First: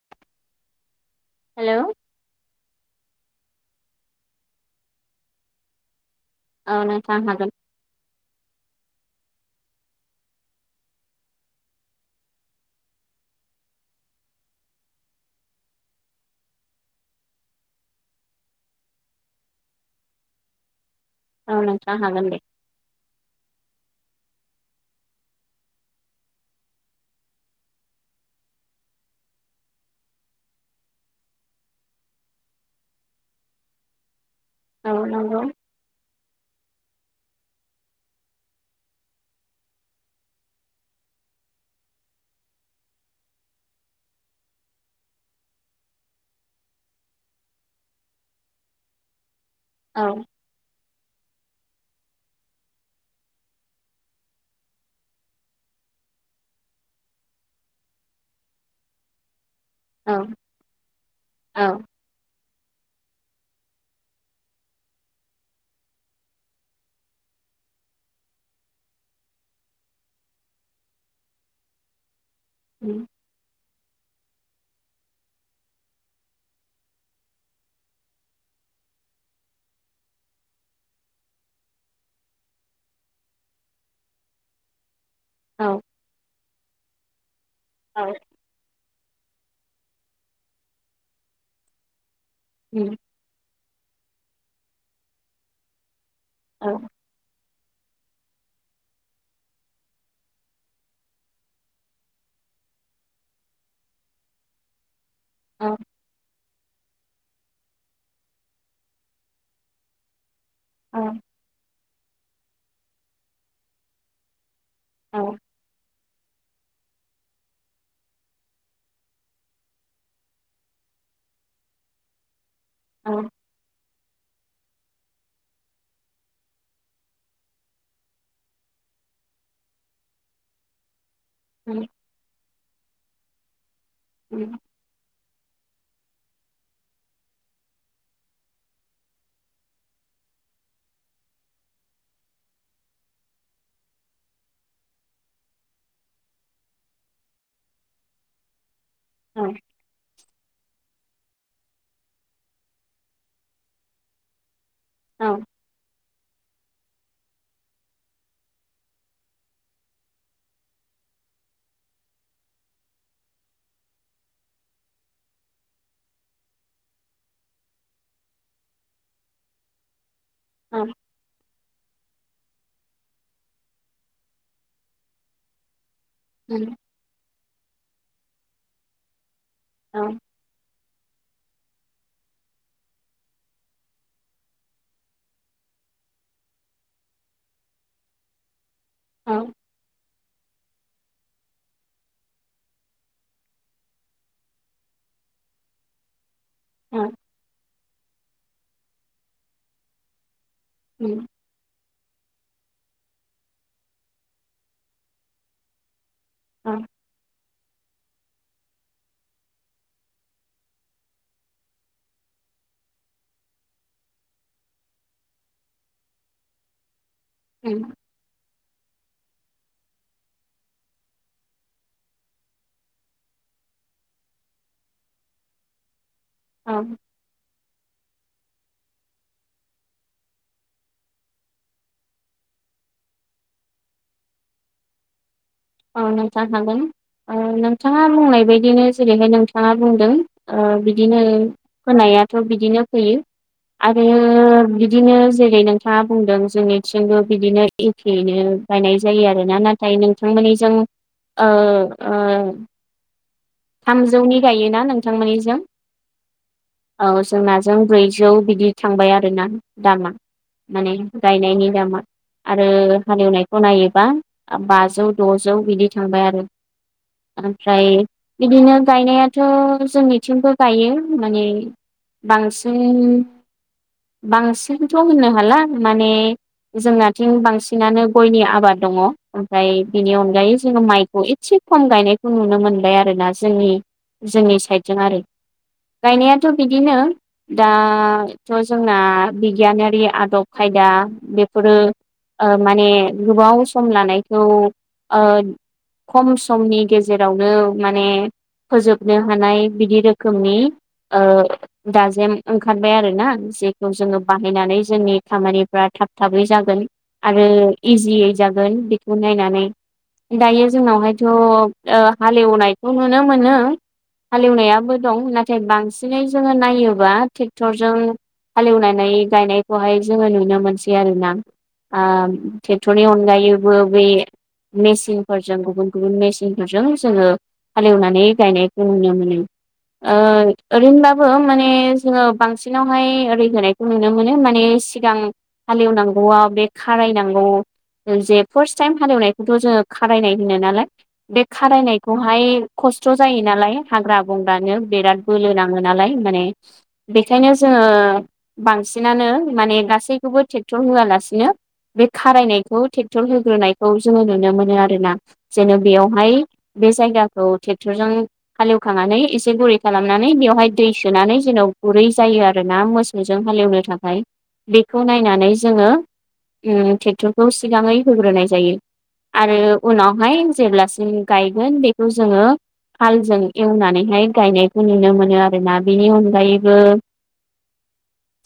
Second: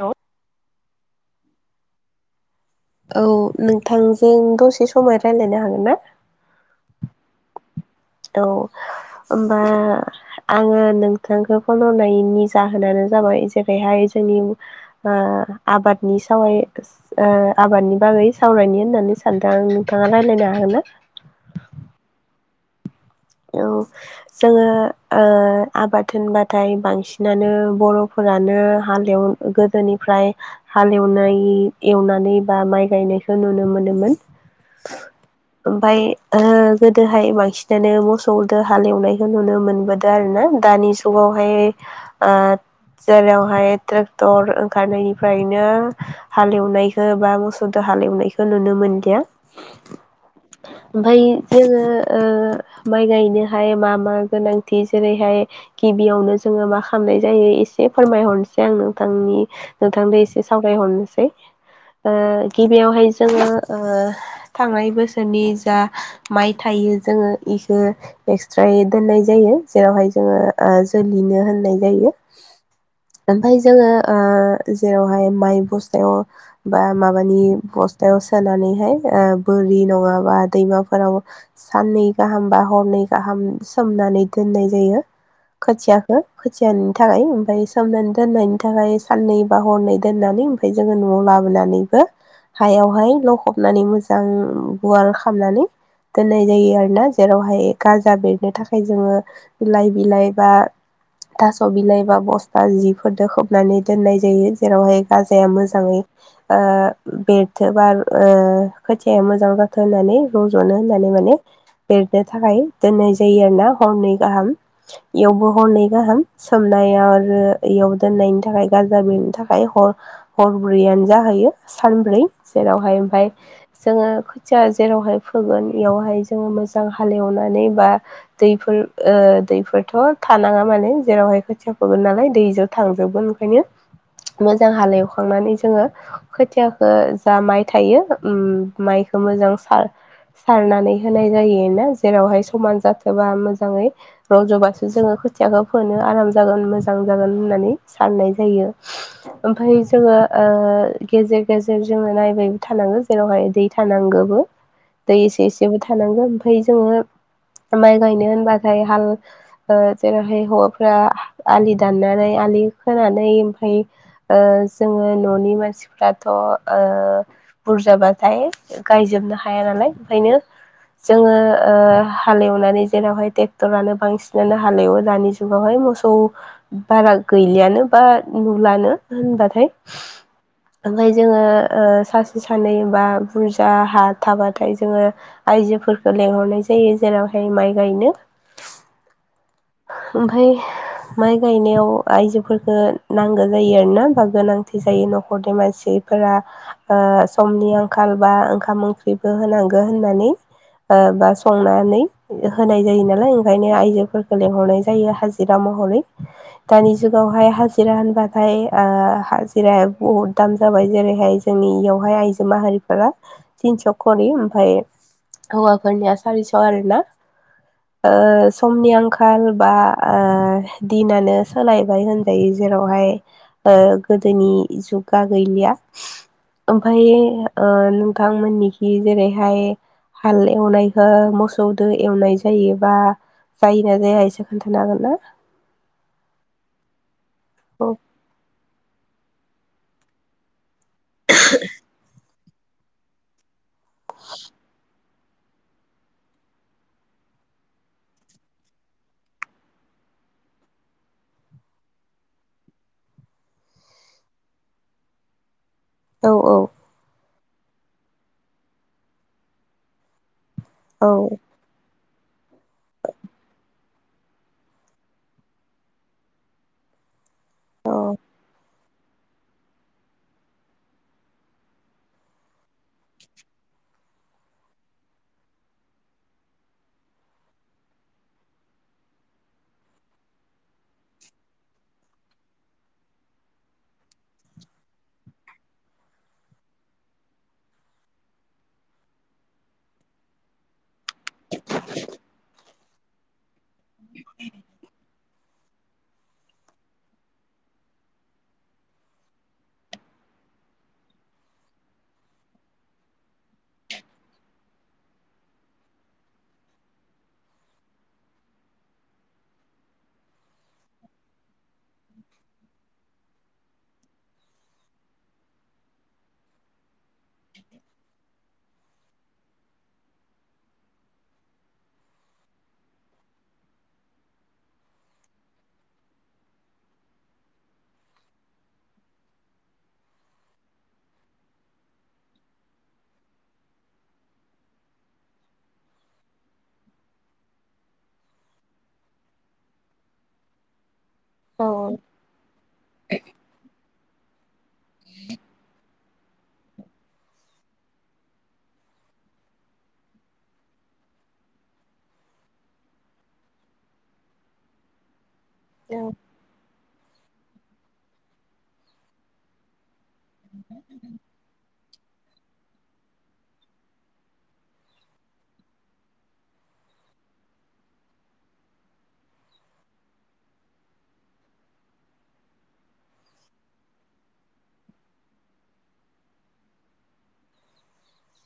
हेल' hello औ नोंथांजों दसे समाय रायज्लायनो हागोन ना? औ नोंथां हागोन। औ ओमबा आङो नोंथांखौ फन हरनायनि जाहोनानो जाबाय जेरैहाय जोंनि ओ आबादनि सावयै ओ आबादनि बागै सावरायनो होननानै सानदां नोंथाङा रायज्लायनो हागोन ना? औ नोंथां हागोन दे। औ जोङो ओ आबाद होनबाथाय बांसिनानो बर'फोरा नो हालेव गोदोनिफ्राय हालेवनाय एवनानै बा माइ गायनाय खौ नुनो मोनोमोन। औ नंगौ ओमफ्राय ओ गोदोहाय बांसिनानो मोसौजों हाल एवनायखौ नुनो मोनबोदों आरो ना। दानि जुगावहाय ओ जेरावहाय ट्रेक्टर ओंखारनायनिफ्रायनो हालेवनायखौ बा मोसौदो हा हालेवनायखौ नुनो मोनदिया। औ ओमफ्राय जोङो ओ माइ गायनोहाय मा मा गोनांथि जेरैहाय गिबियावनो जोङो मा खालामनाय जायो एसे फोरमायहरनोसै आं नोंथांनि औ नोंथांजों एसे सावरायहरनोसै। औ गिबियावहाय जोङो ओ थांनाय बोसोरनि जा माइ थायो जोङो एक्सट्रायै दोननाय जायो जेरावहाय जोङो ओ जोलैनो होननाय जायो। उम ओमफ्राय जोङो ओ जेरावहाय माइ बस्थायाव बा माबानि बस्थायाव सोनानैहाय ओ बो नि नङाबा दैमाफोराव साननै गाहाम बा हरनै गाहाम सोमनानै दोननाय जायो औ खोथियाखौ खोथियानि थाखाय। ओमफ्राय सोमनानै औ दोननायनि थाखाय साननै बा हरनै दोननानै ओमफ्राय जोङो न'आव लाबोनानैबो उम हायावहाय लखबनानै मोजां गुवार खालामनानै दोननाय औ जायो आरोना। जेरावहाय गाजा बेरनो थाखाय जोङो बिलाइ बिलाइ बा थास' बिलाइ बा बस्था जिफोरजों खोबनानै दोननाय जायो। जेरावहाय गाजाया औ मोजाङै ओ बे रोबा बा ओ खोथिया मोजां जाथों होननानै रज'नो होननानै औ माने बेरनो थाखाय दोननाय जायो आरो ना हरनै गाहाम। औ इयावबो हरनै गाहाम सोमनायाव आरो इयाव दोननायनि थाखाय गाजा बेरनि थाखाय हर हरब्रैयानो जाहो खायो सानब्रै। जेरावहाय औ ओमफ्राय जोङो खोथिया जेरावहाय फोगोन बेयावहाय जोङो मोसौवजों मोजां हालेवनानै बा दैफोर ओ दैफोरथ' थानाङा माने जेरावहाय खोथिया उम फोगोन नालाय दैजों थांजोबगोन ओंखायनो उम मोजां हालेवखांनानै जोङो खोथियाखो जा माइ थायो उ माइखौ मोजां सार नानै होनाय जायोना जेरावहाय समान जाथोबा मोजाङै रज'बासो जोङो खोथियाखो फोनो आराम जागोन मोजां जागोन होननानै साननाय जायो। औ ओमफ्राय जोङो ओ गेजेर गेजेर जोङो नायबायबो थानांगो जेरावहाय दै थानांगौबो दै औ एसे एसेबो था नांगोन ओमफाय जोङो माइ गायनो होनबाथाय हाल ओ जेरैहाय हौवाफ्रा आलि दाननानै। दालि खोनानै ओमफाय ओ जोङो न'नि मानसिफ्राथ'ओ बुरजाबाथाय गायजोबनो हाया नालाय ओंखायनो जोङो ओ हालेवनानै जेरावहाय ट्रेक्टरानो बांसिनानो हालेवो दानि जुगावहाय मसौ उम औ बारा गैलियानो बा नुलानो होनबा फाय औ ओफाय जोङो ओ सासे सानै बा बुरजा हा थाबाथाय जोङो। आयजोफोरखौ लेंहरनाय जायो जेरावहाय माइ गायनो औ ओमफाय माइ गायनायाव आइजोफोरखो नांगौ जायो आरोना बा गोनांथि जायो न'खरनि मानसि बिफोरा आ समनि आंखाल बा ओंखाम ओंख्रिबो होनांगो होननानै ओ उम बा संनानै होनाय जायो नालाय ओंखायनो आइजोफोरखौ लेंहरनाय जायो हाजिरा महरै औ दानि जुगावहाय हाजो जिरा होनबाथाय हाजिराया बहुद दाम जाबाय जेरैहाय जोंनि इयावहाय आइजो माहारि बिसोरो थिनस' खरि ओमफाय हौवाफोरनिया सारिस' आरोना उम ओ समनि आं खाल बा ओ दिनानो सोलायबाय होनजायो जेरावहाय ओ गोदोनि जुगा गैलिया औ ओमफाय ओ नोंथांमोननिखि जेरैहाय हाल एवनायखौ मोसौदो एवनाय जायोबा। जायोना जाया एस खोन्थानो हागोन ना। औ नोंथां हागोन ओ औ नोंथाङा बुंनाय बायदिनो। जेरैहाय नोंथाङा बुंदों ओ बिदिनो होनायाथ' बिदिनो फैयो। आरोे बि बिदिनो जेरै नोंथाङा बुंदों जोंनिथिंबो बिदिनो एखेनो बायनाय जायो आरोना नाथाय नों थांमाने जों ओ ओ थामजौनि गायोना नोंथांमोननिजों औ औ औ जोंनाजों ब्रैजौ बिदि थांबाय आरोना दामा माने औ गायनायनि दामा आरो हालेवनायखौ नायोबा बाजौ द'जौ बिदि थांबाय आरो [inaudible] औ ओमफ्राय बिनो गायनायाथ' जोंनिथिंबो गायो माने। बांसिन बांसिनथ' होननो हाला माने जोंनाथिं बांसिनानो गयनि आबाद दङ ओमफ्राय बिनि अनगायै जोङो माइखौ एसे फान गायनायखौ नुनो मोनबाय आरो ना जोंनि जोंनि साइदजों आरो गायनायाथ' बिदिनो दाथ' जोंना बिगियानारि आदब खाय दा बेफोरो ओ माने गोबाव सम लानायखौ ओ खम समनि गेजेरावनो माने फोजोबनो हानाय बिदि रोखोमनि दाजेम ओ ओंखारबाय आरो ना। जेखौ जोङो बाहायनानै जोंनि खामानिफ्रा थाब थाबै जागोन। आरो इजियै जागोन बेखौ नायनानै दायो जोंनावहायथ' हालेवनायखौ नुनो मोनो। हालेवनायाबो दं नाथाय बांसिनै जोङो नायोबा ट्रेक्टरजों हालेवनानै गायनायखौहाय जोङो नुनो मोनसै आरो ना। आ ट्रेकटर अनगायैबो बे मेचिनफोरजों गुबुन गुबुन मेसिनफोरजों जोङो हाल एवनानै गायनायखौ नुनो मोननो। ओरैनोबाबो माने जोङो बांसिनावहाय ओरै होनायखौ नुनो मोनो माने सिगां हालेवनांगौआ बे खारायनांगौ। जे फार्स्ट टाइम हालेवनायखौथ' जोङो खारायनाय होनो नालाय। बे औ खारायनायखौहाय खस्थ' जायो नालाय हाग्रा बंग ग्रानो बिराद बोलो नाङो नालाय माने बेखायनो जोङो बांसिनानो माने गासैखौबो ट्रेक्टर होआलासे बिसिनो बे खारायनायखौ ट्रेक्टर होग्रोनायखौ जोङो नुनो मोनो आरोना। जेन' बेयावहाय बे जायगाखौ ट्रेक्टरजों हालेवखांनानै एसे गुरै खालामनानै बेवहाय दै सोनानै जेन' गुरै जायो आरोना मोसौजों हालेवनो थाखाय बेखौ नायनानै जोङो ट्रेक्टरखौ सिगाङै होग्रोनाय जायो। आरो उनावहाय जेब्लासिम गायगोन बेखौ जोङो हालजों एवनानैहाय गायनायखौ नुनो मोनो आरोना बेनि अनगायैबो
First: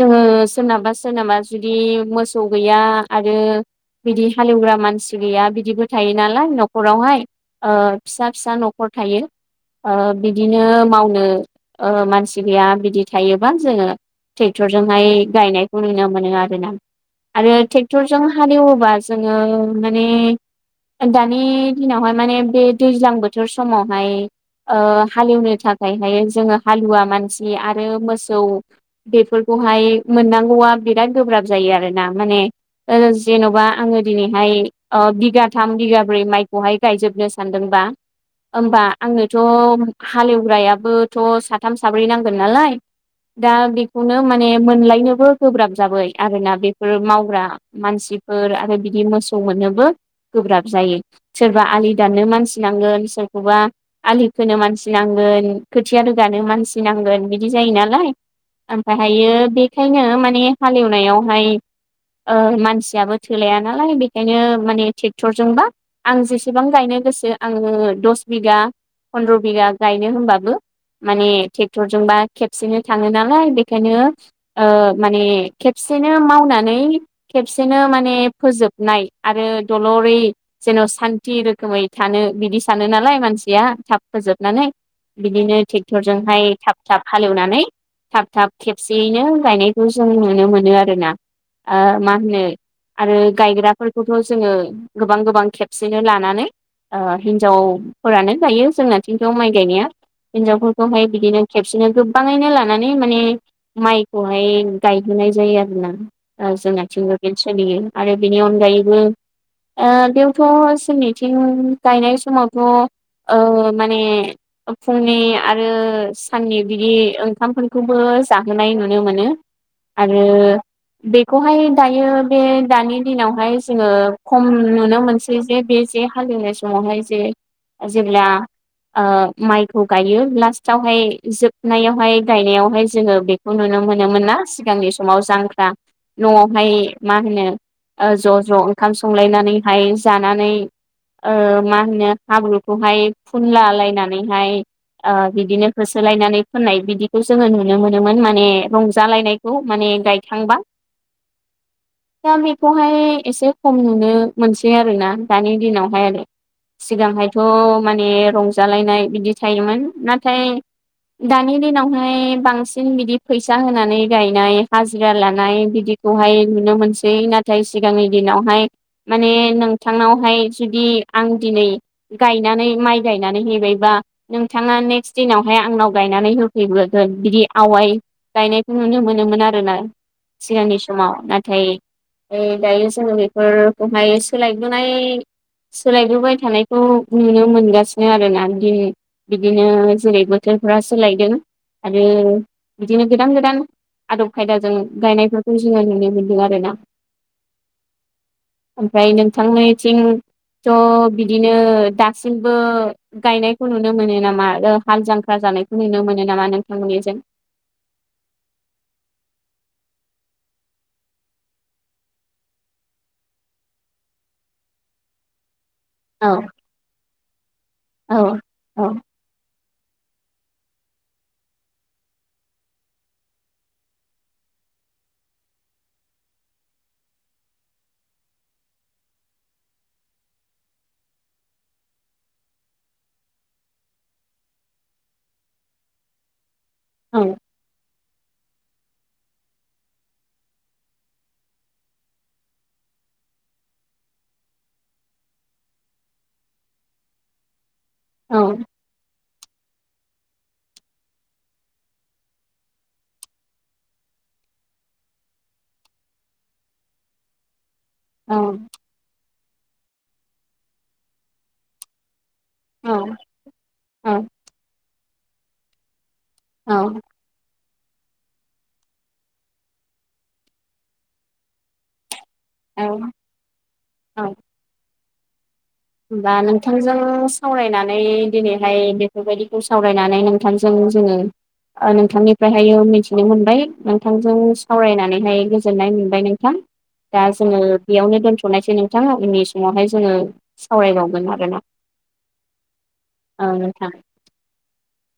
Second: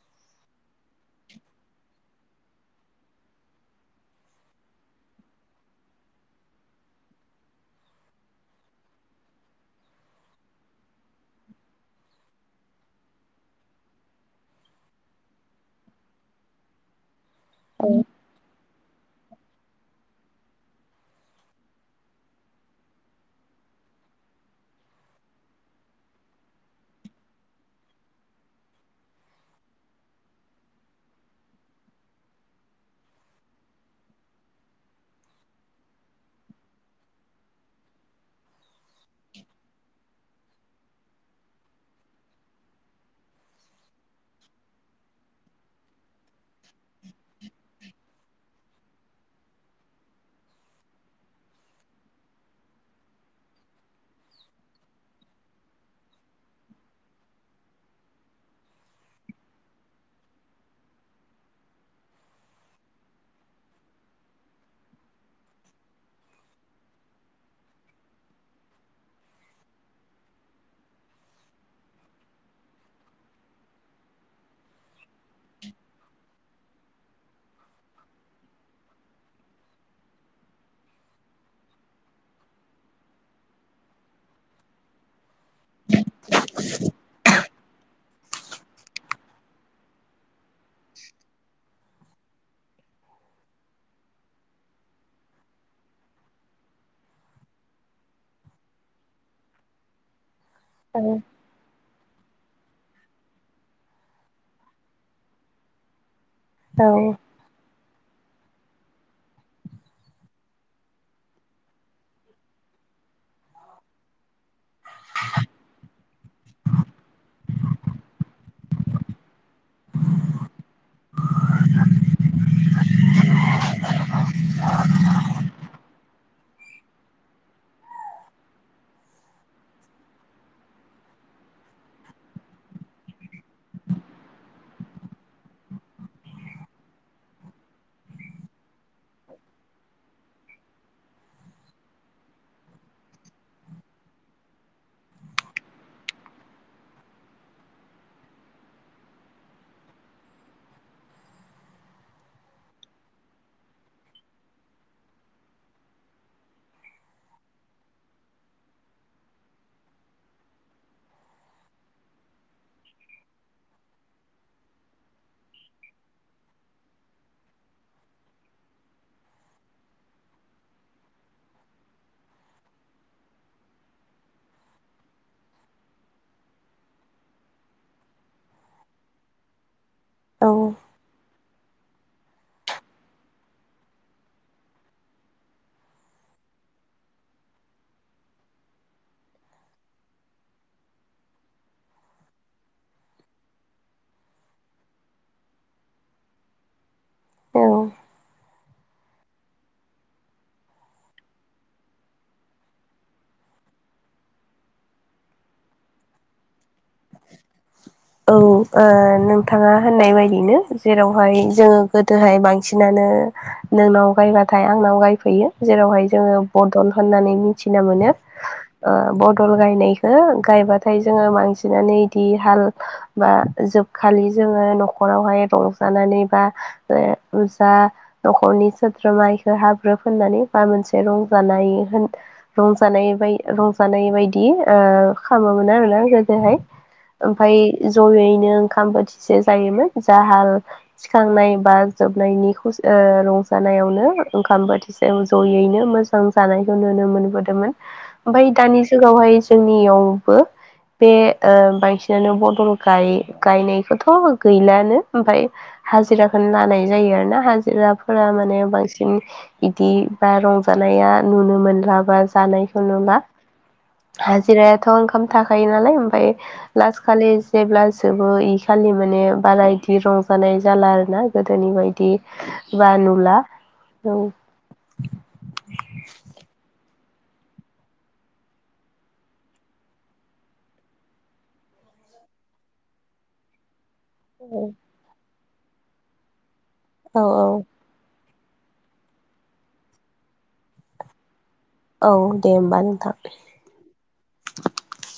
जोङो सोरनाबा सोरनाबा जुदि मोसौ गैया आरो बिदि हालेवग्रा मानसि गैया बिदिबो थायो नालाय न'खरावहाय। फिसा फिसा न'खर थायो। बिदिनो मावनो मानसि गैया बिदि थायोबा जोङो ट्रेक्टरजोंहाय गायनायखौ नुनो मोनो आरो ना आरो ट्रेक्टरजों हालएब ब्ला जोङो म दानि दिनावहाय माने बे दैज्लां बोथोर समावहाय हालेवनो थाखायहाय जोङो हालुवा मानसि आरो मोसौ बेफोरखौ मोनांगौबि बिरागोब्र जोना म जेनबा आ अ बिगाथाम बिगाब्रै माइखौहाय गायजोबनो सानदोंबा होमबा आंनोथ' हालेवग्रायाबोथ' साथाम साब्रै नांगोन नालाय दा बेखौनो माने मोनलायनोबो गोब्राब जाबाय। आरोना बेफोर मावग्रा मानसि आरो बिदि मोसौ मोननोबो गोब्राब जायो सोरबा आ दाननो मानसि नांगोन सोरखौबा आलि खोनो मानसि नांगोन खोथिया रोगानो मानसि नांगोन। बिदि जायो नालाय ओमफ्राय हायो बेनिखायनो माने हालेवनायावहाय मानसियाबो थोलाया नालाय बेखायनो माने ट्रेक्टरजोंबा आं जेसेबां गायनो गोसो आङो दस बिघा फन्द्र' बिघा गायनो होनबाबो माने ट्रेक्टरजोंबा खेबसेनो थाङो नालाय बेखायनो माने खेबसेनो मावनानै खेबसेनो माने फोजोबनाय आरो दलै जेन' सान्थि रोखोमै थानो बिदि सानो नालाय मानसिया थाब फोजोबनानै बिदिनो थिग क्टरजोंहाय थाब थाब हालेवनानै थाब थाब खेबसेयैनो गायनायखौ जों नुनो मोनो आरोना। आ मा होनो आरो गायग्राफोरखौथ' जोङो गोबां गोबां खेबसेनो लानानै हिनजावफोरानो गायो जोंनाथिंथ' माइ गायनाया। हिन्जावफोरखौहाय बिदिनो खेबसेनो गो बिफाङैनो लानानै माने माइखौहाय गायहोनाय जायो आरो ना। औ जोंनाथिंबो बेनो सोलियो आरो बेनि अनगायैबो ओ बेयावथ' जोंनि थिं गायनाय समावथ'। ओ माने फुंनि आरो साननि बिदि ओंखामफोरखौबो जाहोनाय नुनो मोनो आरो बेखौहाय दायो बे दानि दिनावहाय जोङो खम नुनो मोनसै जे बे बे हालेवनाय समावहाय जे जेब्ला माइखौ गायो लास्टावहाय जोबनायावहाय गायनायावहाय जोंङो बेखौ नुनो मोन नो मोनोमोन ना सिगांनि समाव जांख्रा नआवहाय मा होनो ओ ज' ज' ओंखाम संलायनानैहाय जानानै ओ मा होनो हाब्रुखौहाय फुनला लायनानैहाय ओ बिदिनो होसोलायनानै फोननाय बिदिखौ जोंङो नुनो मोनोमोन माने रंजालायनायखौ माने गायखांबा [inaudible] दा बेखौहाय एसे खम नुनो मोनसै आरोना दानि दिनाव [inaudible] सिगांहायथ' माने रंजालायनाय बिदि थायोमोन नाथाय दानि दिनावहाय बांसिन बिदि फैसा होनानै गायनाय हाजिरा लानाय बिदि हाय नुनो मोनसै नाथाय सिगांनि दिनावहाय माने नोंथांनावहाय जुदि आं दिनै गायनानै माइ गायनानै हैबायबा नोंथाङा नेक्स्ट दिनावहाय आंनाव गायनानै होफैबोगोन बिदि आवाय गायनायखौ नुनो मोनोमोन आरोना औ सिगांनि समाव नाथाय दायो जोंङो बेफोरखौहाय सोलायबोनाय सोलायबोबाय थानायखौ नुनो मोनगासिनो आरोना दिनै बिदिनो जेरै बोथोरफोरा सोलायदों आरो बिदिनो गोदान गोदान आदब खायदाजों गायनायफोरखौ जोंङो नुनो मोन्दों आरो ना औ ओमफ्राय नोंथांमोननिथिं थ बिदिनो दासिमबो गायनायखौ नुनो मोनो नामा आरो हाल जां ख्रा जानायखौ नुनो मोनो नामा नों औ ओ नोंथाङा होननाय बायदिनो जेरावहाय जोंङो गोदोहाय बांसिनानो नोंनाव गायबाथाय आं आंनाव गायफैयो जेरावहाय जों औ बदल होननानै मिथिना मोनो। औ औ गायनायखौ गायबाथाय जोंङो बांसिन बिनानैदि हाल बा जोबखालि जोंङो नखरावहाय रंजानानै बा जा न'खरनि सोद्रोमायखौ हाब्रु फोननानै बा मोनसे रंजानाय रंजानाय बाय रंजानाय बायदि खालामोमोन आरोना हाय औ ओमफ्राय ज'यैनो ओंखाम बोथिसे जायोमोन जाहाल थिखांनाय बा जोबनायनि खुसि रंजानाय नो ओंखाम बोथिसे जयैनो मोजां जानायखौ नुनो मोनबोदोंमोन औ ओमफ्राय दानि जुगावहाय जोंनियावबो बे बांसिनानो बदल गायनायखौथ' गैलानो ओमफ्राय हाजिराखौनो लानाय जायो आरोना हाजिरा फोरा औ माने बांसिन बिदि बा रंजानाया नुनो मोनला बा जानायखौ नुबा औ हाजिरायाथ ओंखाम थाखायो नालाय ओमफ्राय औ लास खालि जेब्ला जोबो इ खालि माने बारा बिदि रंजानाय जाला आरोना गोदोनि बायदि ब औ नुला औ होमबा नोंथांजों नों सावरायनानै दिनैहाय बेफोरबायदिखौ सावरायनानै नोंथांजों जोंङो नोंथांनिफ्रायहायो मिथिनो मोनबाय नोंथांजों सावरायनानैहाय गोजोननाय मोनबाय नोंथां औ दा जोंङो बेयावनो दोनथ' नायसै नोंथाङा उननि समावहाय जोंङो सावरायबावगोन आरोना औ दे होमबा नोंथां ओ नोंथां। [inaudible]